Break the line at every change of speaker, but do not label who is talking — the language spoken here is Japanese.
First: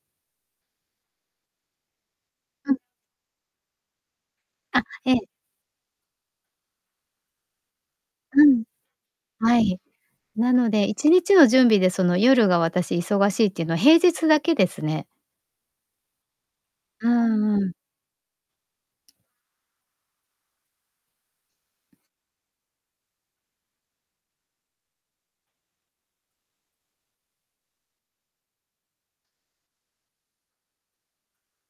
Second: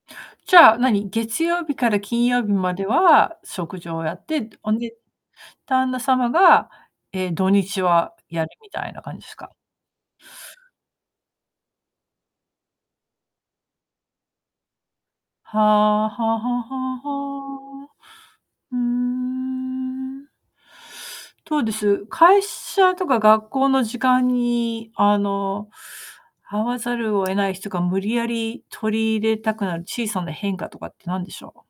じゃあ何、月曜日から金曜日
う
ま
ん。
では食事をやって、おん
あ、
で、
ええ。
旦那様が、ええ、土日は
う
やる
ん。
みたいな感じすか？
はい。なので一日の準備でその、夜が私忙しいっていうのは平日だけですね。
はあはあはあは
うんうん。
あはあ。ふーん。どうです、会社とか学校の時間にあの、会わざるを得ない日とか、無理やり取り入れたくなる小さな変化とかって何でしょう？